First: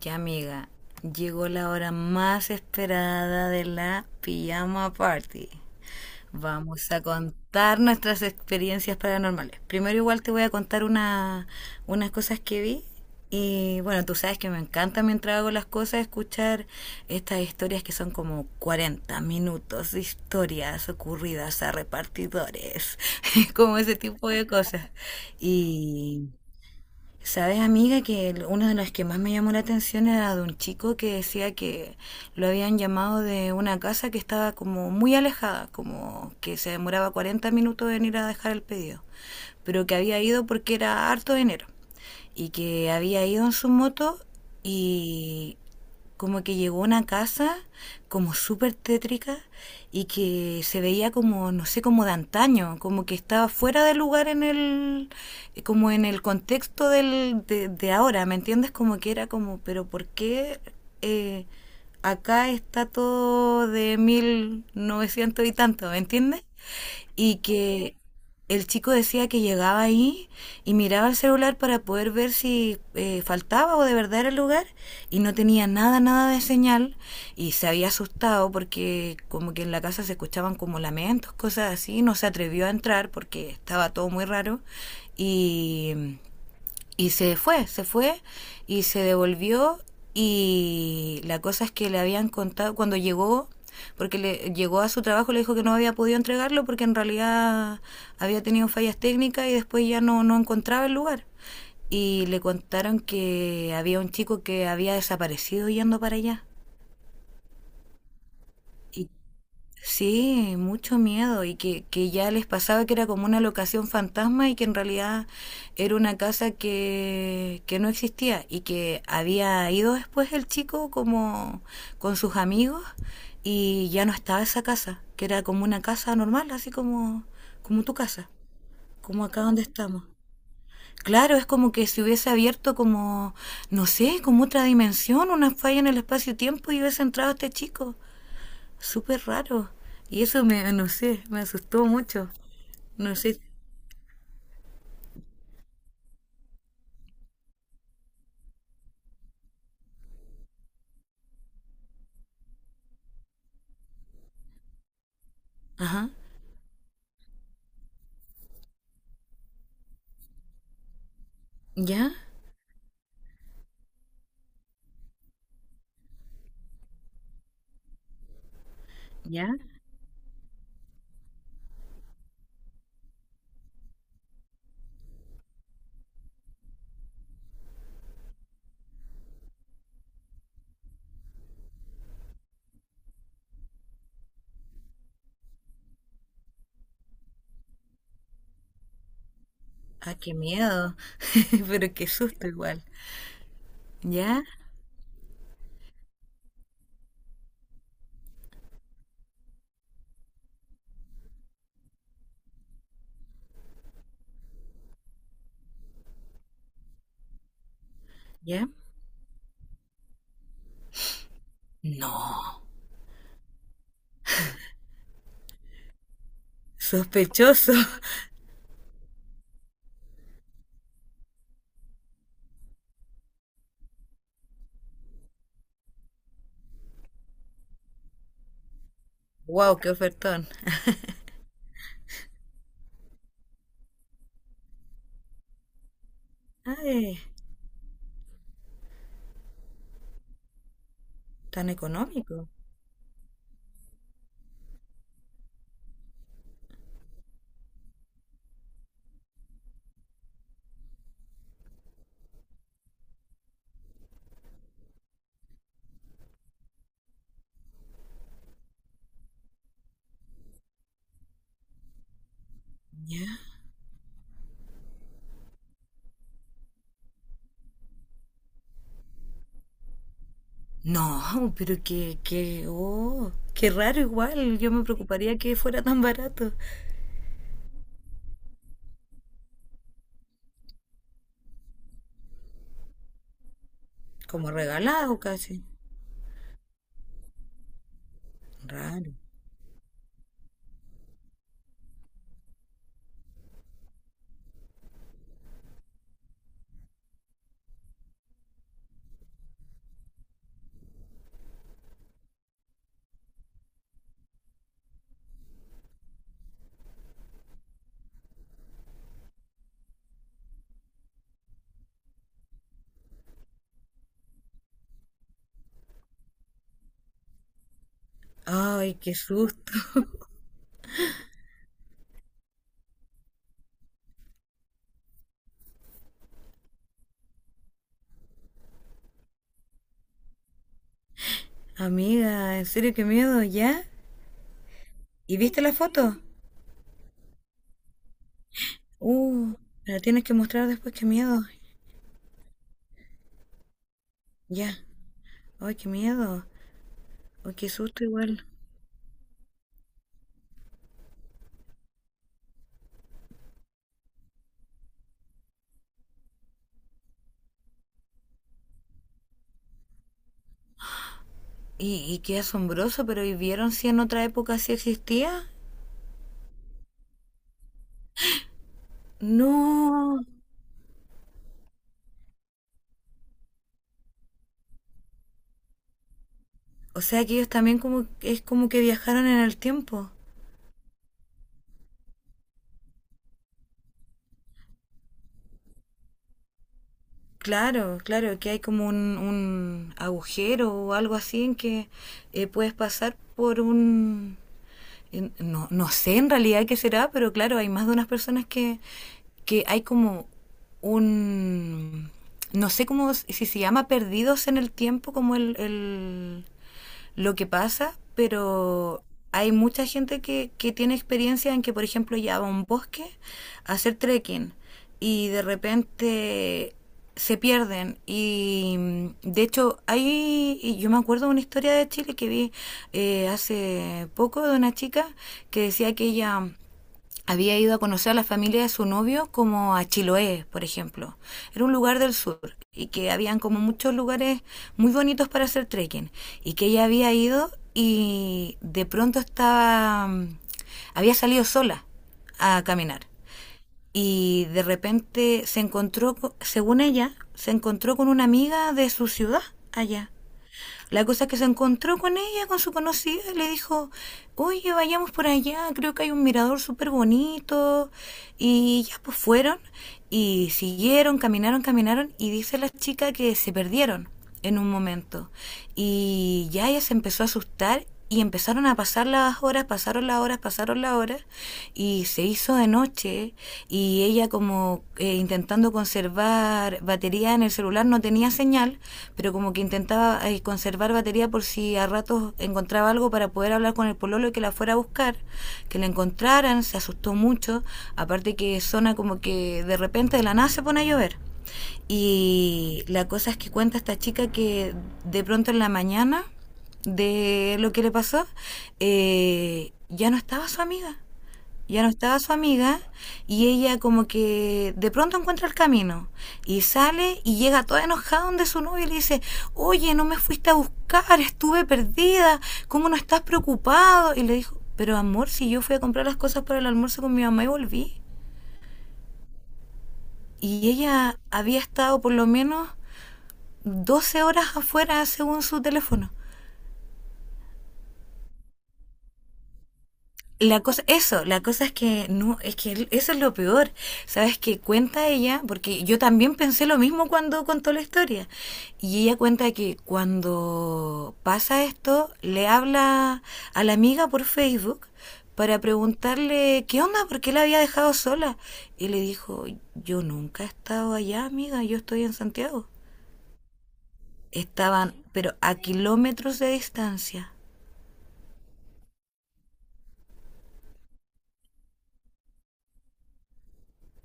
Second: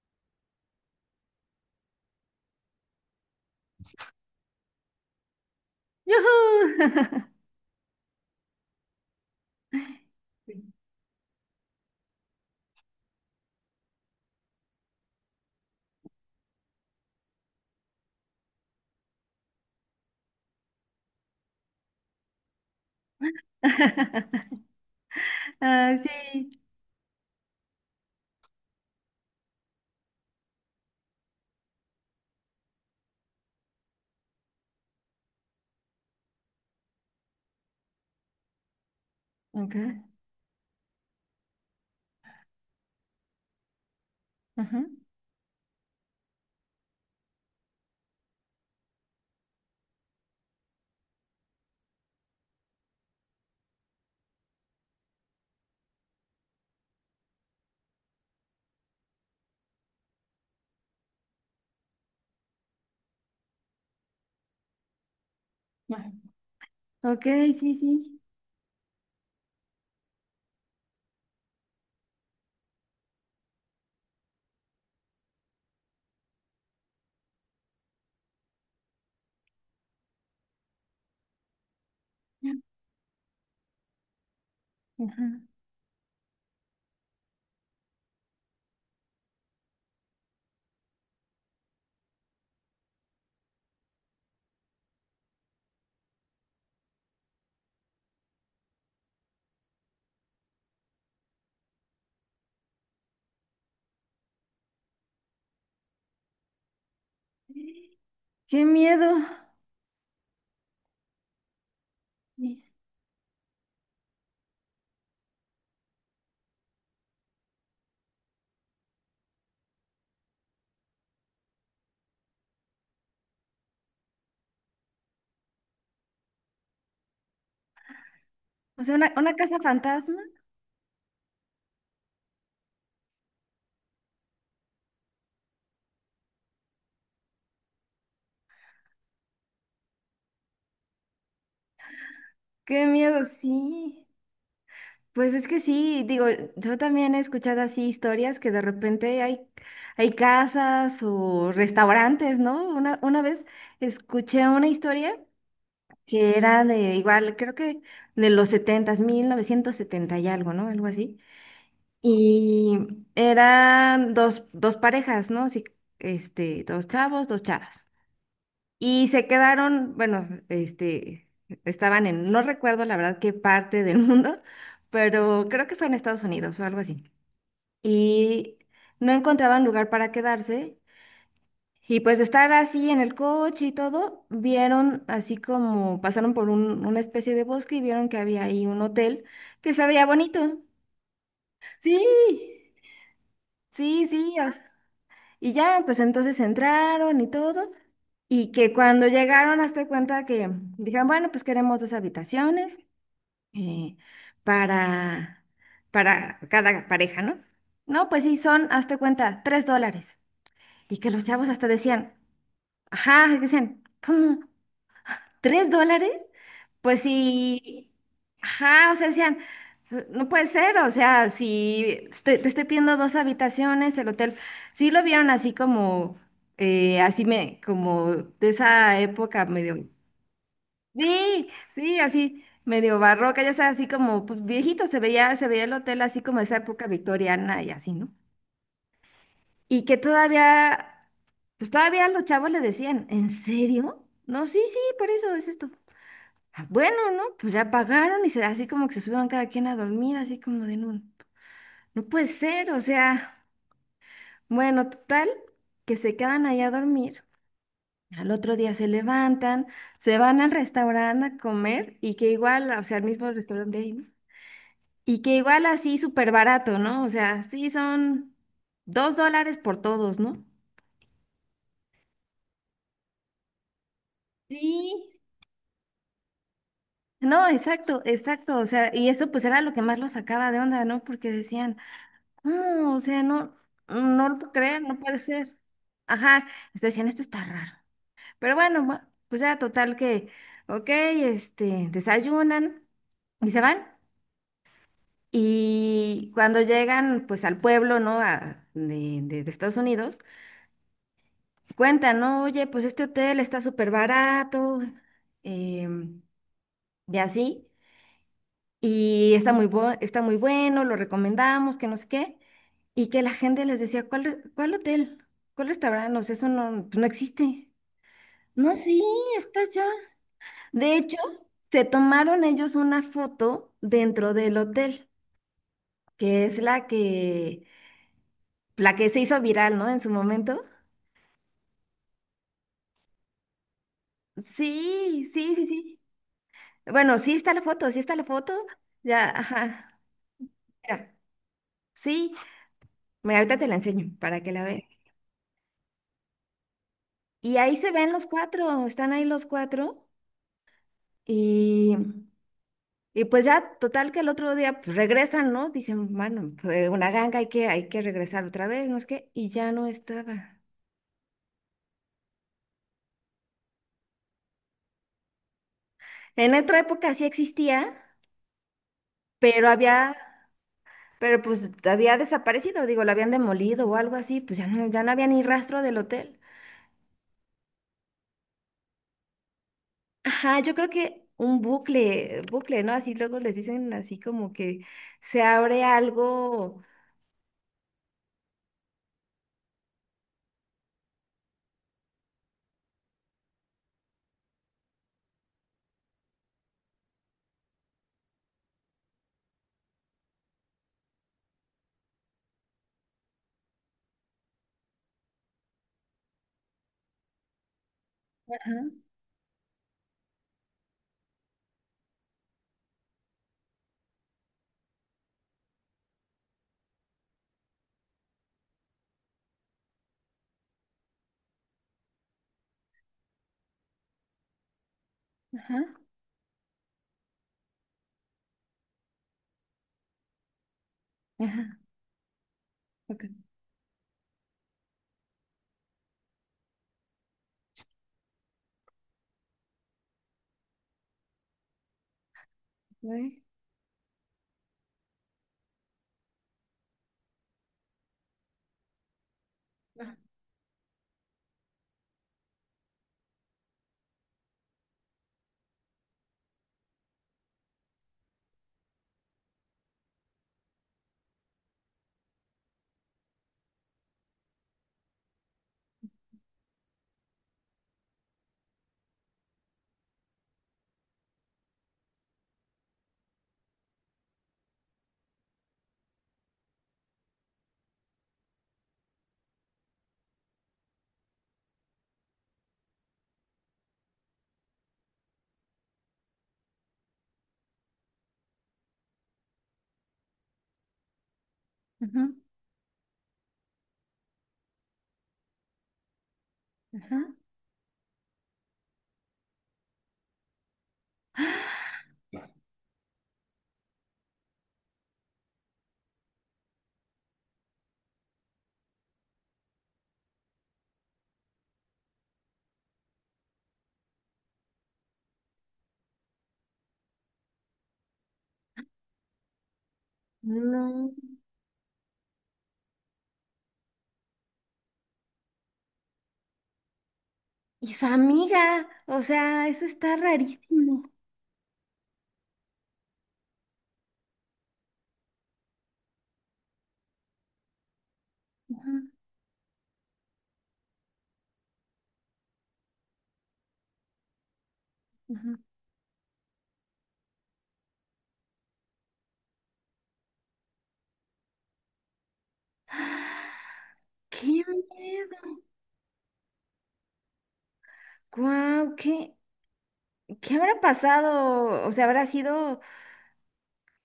Ya amiga, llegó la hora más esperada de la pijama party. Vamos a ¡Yujú! contar nuestras experiencias paranormales. Primero igual te voy a Sí. contar una, unas cosas que vi. Y bueno, tú sabes que me encanta mientras hago las cosas escuchar estas historias que son como 40 minutos de historias ocurridas a repartidores, como ese tipo de cosas. Ah, Y sí. Sabes, amiga, que uno de los que más me llamó la atención era de un chico que decía que lo habían llamado de una casa que estaba como muy alejada, como que se demoraba 40 minutos en ir a dejar el pedido, Ok. pero que había ido porque era harto de enero y que había ido en su moto Ajá. y como que llegó a una casa como súper tétrica y que se veía como, no sé, como de antaño, como que estaba fuera de lugar en el, como en el contexto de ahora, ¿me entiendes? Como que era como, pero ¿por qué eh, acá está todo de 1900 y tanto, ¿me Ajá. entiendes? Ok, Y sí, que sí. el chico decía que llegaba ahí y miraba el celular para poder ver si faltaba o de verdad era el lugar y no tenía nada, nada de señal y se había asustado porque como que en la casa se escuchaban como lamentos, cosas así, no se atrevió a entrar porque estaba todo muy raro Ajá. y y se fue y se devolvió. Y la cosa es que le habían contado cuando llegó, porque le llegó a su trabajo, le dijo que no había podido entregarlo porque en realidad había tenido fallas técnicas y después ya no, no encontraba el lugar. Y le contaron que había un chico que había desaparecido yendo para allá Qué y miedo. sí, mucho miedo y que ya les Sí. pasaba que era como una locación fantasma y que en realidad era una casa que no existía y que había ido después el chico como con sus amigos y ya no estaba esa casa, que era como una casa normal, así como, como tu casa, O sea, una, como una acá casa donde estamos. fantasma. Claro, es como que se hubiese abierto como, no sé, como otra dimensión, una falla en el espacio-tiempo y hubiese entrado este chico súper raro. Y eso me, no sé, me asustó mucho. Qué No miedo, sé. sí. Pues es que sí, digo, yo también he escuchado así historias que de repente hay casas o restaurantes, ¿no? Una vez escuché una historia Ajá. que era de igual, creo que de los setentas 1970 y algo, ¿no? Algo así. ¿Ya? Y eran dos parejas, ¿no? Sí, este, dos chavos, dos chavas. Y se ¿Ya? quedaron, bueno, este, estaban en, no recuerdo la verdad qué parte del mundo, pero creo que fue en Estados Unidos o algo así. Y no encontraban lugar para quedarse y pues de estar así en el coche y todo, vieron así como pasaron por un- una especie de bosque y vieron que había ahí un hotel que se veía Ah, qué bonito. miedo. Pero qué susto Sí, igual. sí, sí. ¿Ya? Y ya, pues entonces entraron y todo. Y que cuando llegaron, hasta cuenta que dijeron, bueno, pues queremos dos habitaciones eh, para, para cada pareja, ¿no? No, pues sí, son, ¿Ya? hasta cuenta, $3. Y que los chavos hasta decían, No. ajá, decían, ¿cómo? ¿$3? Pues Sospechoso. sí. Ajá, o sea, decían, no puede ser, o sea, si te estoy pidiendo dos habitaciones, el hotel. Sí lo vieron así como, así me, como de esa época Wow, medio. qué ofertón. Sí, sí, así medio barroca, ya sabes, así como pues, viejito, se veía el hotel así como de esa época Ay, victoriana y así, ¿no? Y que todavía, tan pues todavía los económico. chavos le decían, ¿en serio? No, sí, sí, por eso es esto. Ah, bueno, ¿no? Pues ya pagaron y así como que se subieron cada quien a dormir, así como de no, no puede ser, o sea, bueno, total, que se quedan ahí a dormir. Al otro día se levantan, se van al restaurante a comer y que igual, o sea, al ¿Ya? mismo restaurante de ahí, ¿no? Y que igual así súper barato, ¿no? O sea, sí son $2 por todos, ¿no? No, pero qué, qué, oh, qué raro igual. Yo me Sí. preocuparía que fuera tan barato. No, exacto, exacto, o sea, y eso pues era lo que más los sacaba de onda, ¿no? Porque decían... No, o sea, no, no lo puedo Como creer, no puede regalado ser. casi. Ajá, hasta decían, esto está raro. Pero bueno, Raro. pues ya total que, ok, este, desayunan y se van. Y cuando llegan, pues al pueblo, ¿no? De Estados Unidos, cuentan, ¿no? Oye, pues este hotel está súper barato, em, y así, y está muy, está muy bueno, lo recomendamos, que no sé qué, y que la gente les decía, ¿cuál, cuál hotel? ¿Cuál restaurante? O sea, eso no, pues no existe. No, Ay, sí, qué está susto. ya. De hecho, se tomaron ellos una foto dentro del hotel, que es la que se hizo viral, ¿no? En su momento. Amiga, en serio, qué miedo, ¿ya? Sí, ¿Y sí, viste sí, la sí. foto? Bueno, sí está la foto, sí está la foto. Ya, Uh, me la ajá. tienes que mostrar después, qué Mira, miedo. sí, mira, ahorita te la enseño para que la Ya. veas. Ay, qué miedo. Ay, Y qué ahí se susto ven los igual. cuatro, están ahí los cuatro. Y, y pues ya, total que el otro día pues, regresan, ¿no? Dicen, bueno, fue una ganga, hay que regresar otra vez, no es que, y ya no estaba. Y qué asombroso, pero ¿y vieron si en otra época sí existía? En otra época sí existía, pero había, No. pero pues había desaparecido, digo, lo habían demolido o algo así, pues ya no, ya no había ni rastro del hotel. O sea que ellos también como, es como que viajaron en el tiempo. Ajá, yo creo que un bucle, bucle, ¿no? Así luego les dicen así como que se abre algo. Claro, claro, que hay como un agujero o algo así en que puedes pasar por un, no, no sé en realidad qué será, pero claro, hay más de unas personas que hay como un no sé cómo si se llama perdidos en el tiempo como el lo que pasa, Ajá, pero hay mucha gente que tiene experiencia en que, por ejemplo, ya va a un bosque a hacer trekking y de repente se pierden y de hecho hay y yo me acuerdo de una historia de Chile que vi hace poco de una chica que ajá, decía que ella había ido a conocer a la familia de su novio como a Chiloé, por ejemplo. Era un ajá. lugar del sur y que Ok. habían como muchos lugares muy bonitos para hacer trekking y que ella había ido y de pronto estaba había salido sola a caminar Güey. y de repente se encontró, según ella, se encontró con una amiga de su ciudad allá. Ajá, La cosa es que se encontró con ella, con su conocida, y le dijo, oye, vayamos por allá, creo que hay un mirador súper bonito. Y ya pues fueron y siguieron, caminaron, caminaron y dice la chica que se perdieron en un momento. Y ya ella se empezó a asustar y empezaron a pasar las horas, pasaron las horas, pasaron las horas, y se hizo de noche, y ella como intentando conservar batería en el celular, no tenía señal, pero como que intentaba conservar batería por si a ratos encontraba algo para poder hablar con el pololo y que la fuera a buscar, que la encontraran, se asustó mucho, aparte que zona como que de repente de la nada se pone a llover. ajá. Y la cosa es que cuenta esta chica que de pronto en la mañana Ajá. de lo que le pasó, ya no estaba su amiga. Ya no estaba su amiga y ella como que de pronto encuentra el camino y sale y llega toda enojada donde su novio y le dice, oye, no me fuiste a buscar, estuve perdida, ¿cómo no estás preocupado? Y le dijo, pero amor, si yo fui a comprar las cosas para el almuerzo con mi mamá y volví. Y No. ella había estado por lo menos 12 horas afuera según su teléfono. Y su amiga, o sea, eso está La cosa, rarísimo. eso, la cosa es que no, es que eso es lo peor. Sabes que cuenta ella, porque yo también pensé lo mismo cuando contó la historia. Ajá, Y ella cuenta que cuando pasa esto, le habla a la amiga por Facebook ajá. para preguntarle qué onda, por qué la había dejado sola. Y le dijo, yo nunca he estado allá, amiga, yo estoy en Santiago. ¡Qué Estaban, pero a miedo! kilómetros de distancia. ¡Guau! ¿Qué, qué habrá pasado? O sea, habrá sido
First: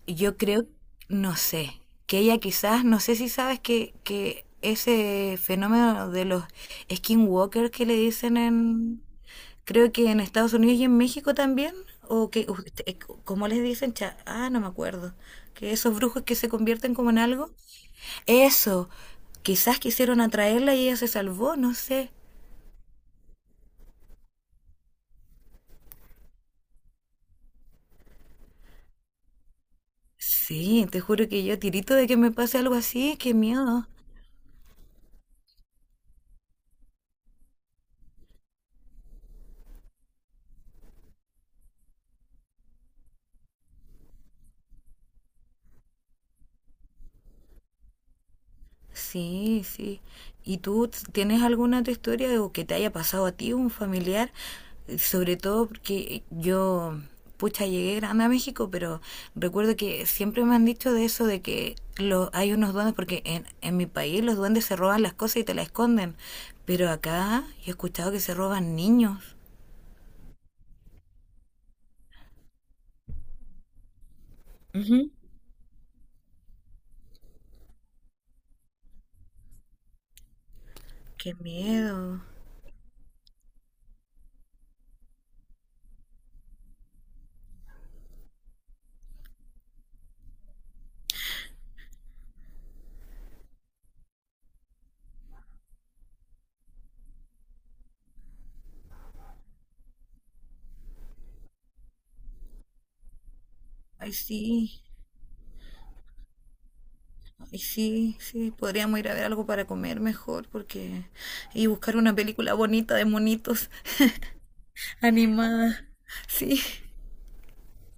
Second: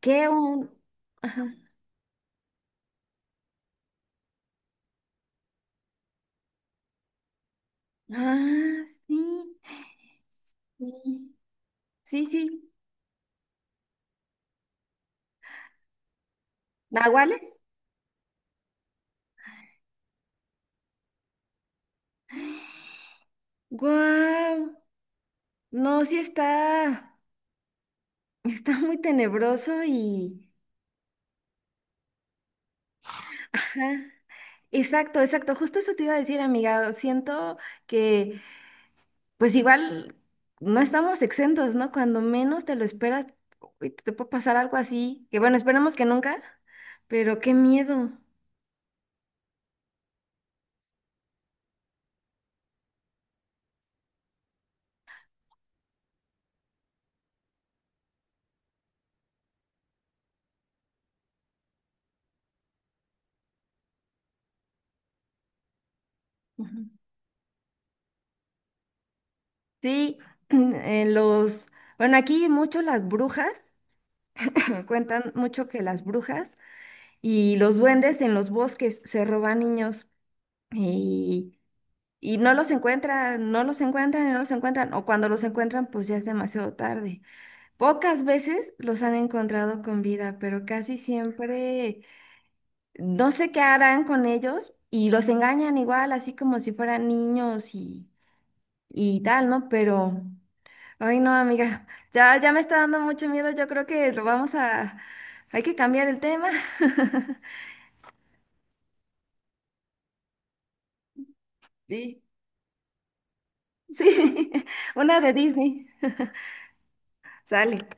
que Yo creo, un. no Ajá. sé, que ella quizás, no sé si sabes que ese fenómeno de los skinwalkers que le dicen Ah, en, sí. creo que en Estados Unidos y Sí, en México también, sí, o que, sí. ¿Cómo les dicen? Ah, no me acuerdo. Que esos brujos que se convierten como en ¿Nahuales? algo. Eso, quizás quisieron atraerla y ella se salvó, no sé. ¡Guau! No, sí está. Está muy tenebroso y. Sí, te juro que yo tirito de que me pase algo así, qué Ajá. miedo. Exacto, exacto. Justo eso te iba a decir, amiga. Siento que, pues igual, no estamos exentos, ¿no? Cuando menos te lo esperas, uy, te puede pasar algo así, que bueno, esperemos que nunca, pero qué miedo. Sí, sí. ¿Y tú tienes alguna otra historia o que te haya pasado a ti, un familiar? Sobre todo porque yo, pucha, llegué grande a México, pero recuerdo que siempre me han dicho de eso, de que lo, hay unos duendes, porque en mi país los duendes se roban las cosas y te las esconden, Ujú. pero acá yo he escuchado que se roban niños. Sí, los, bueno, aquí mucho las brujas, Ujú. cuentan mucho que las brujas y los duendes en los bosques se roban niños. Qué Y miedo. Y no los encuentran, no los encuentran y no los encuentran, o cuando los encuentran, pues ya es demasiado tarde. Pocas veces los han encontrado con vida, pero casi siempre no sé qué harán con ellos y los engañan igual, así como si fueran niños y tal, ¿no? Pero, ay no, amiga, ya, ya me está dando mucho miedo, yo creo que Ay, lo vamos sí. a, hay que cambiar el tema. Y sí, sí, podríamos ir a ver algo para comer mejor, porque... Y buscar una Sí, película bonita de monitos sí, una de Disney. animada. Sí. Sale.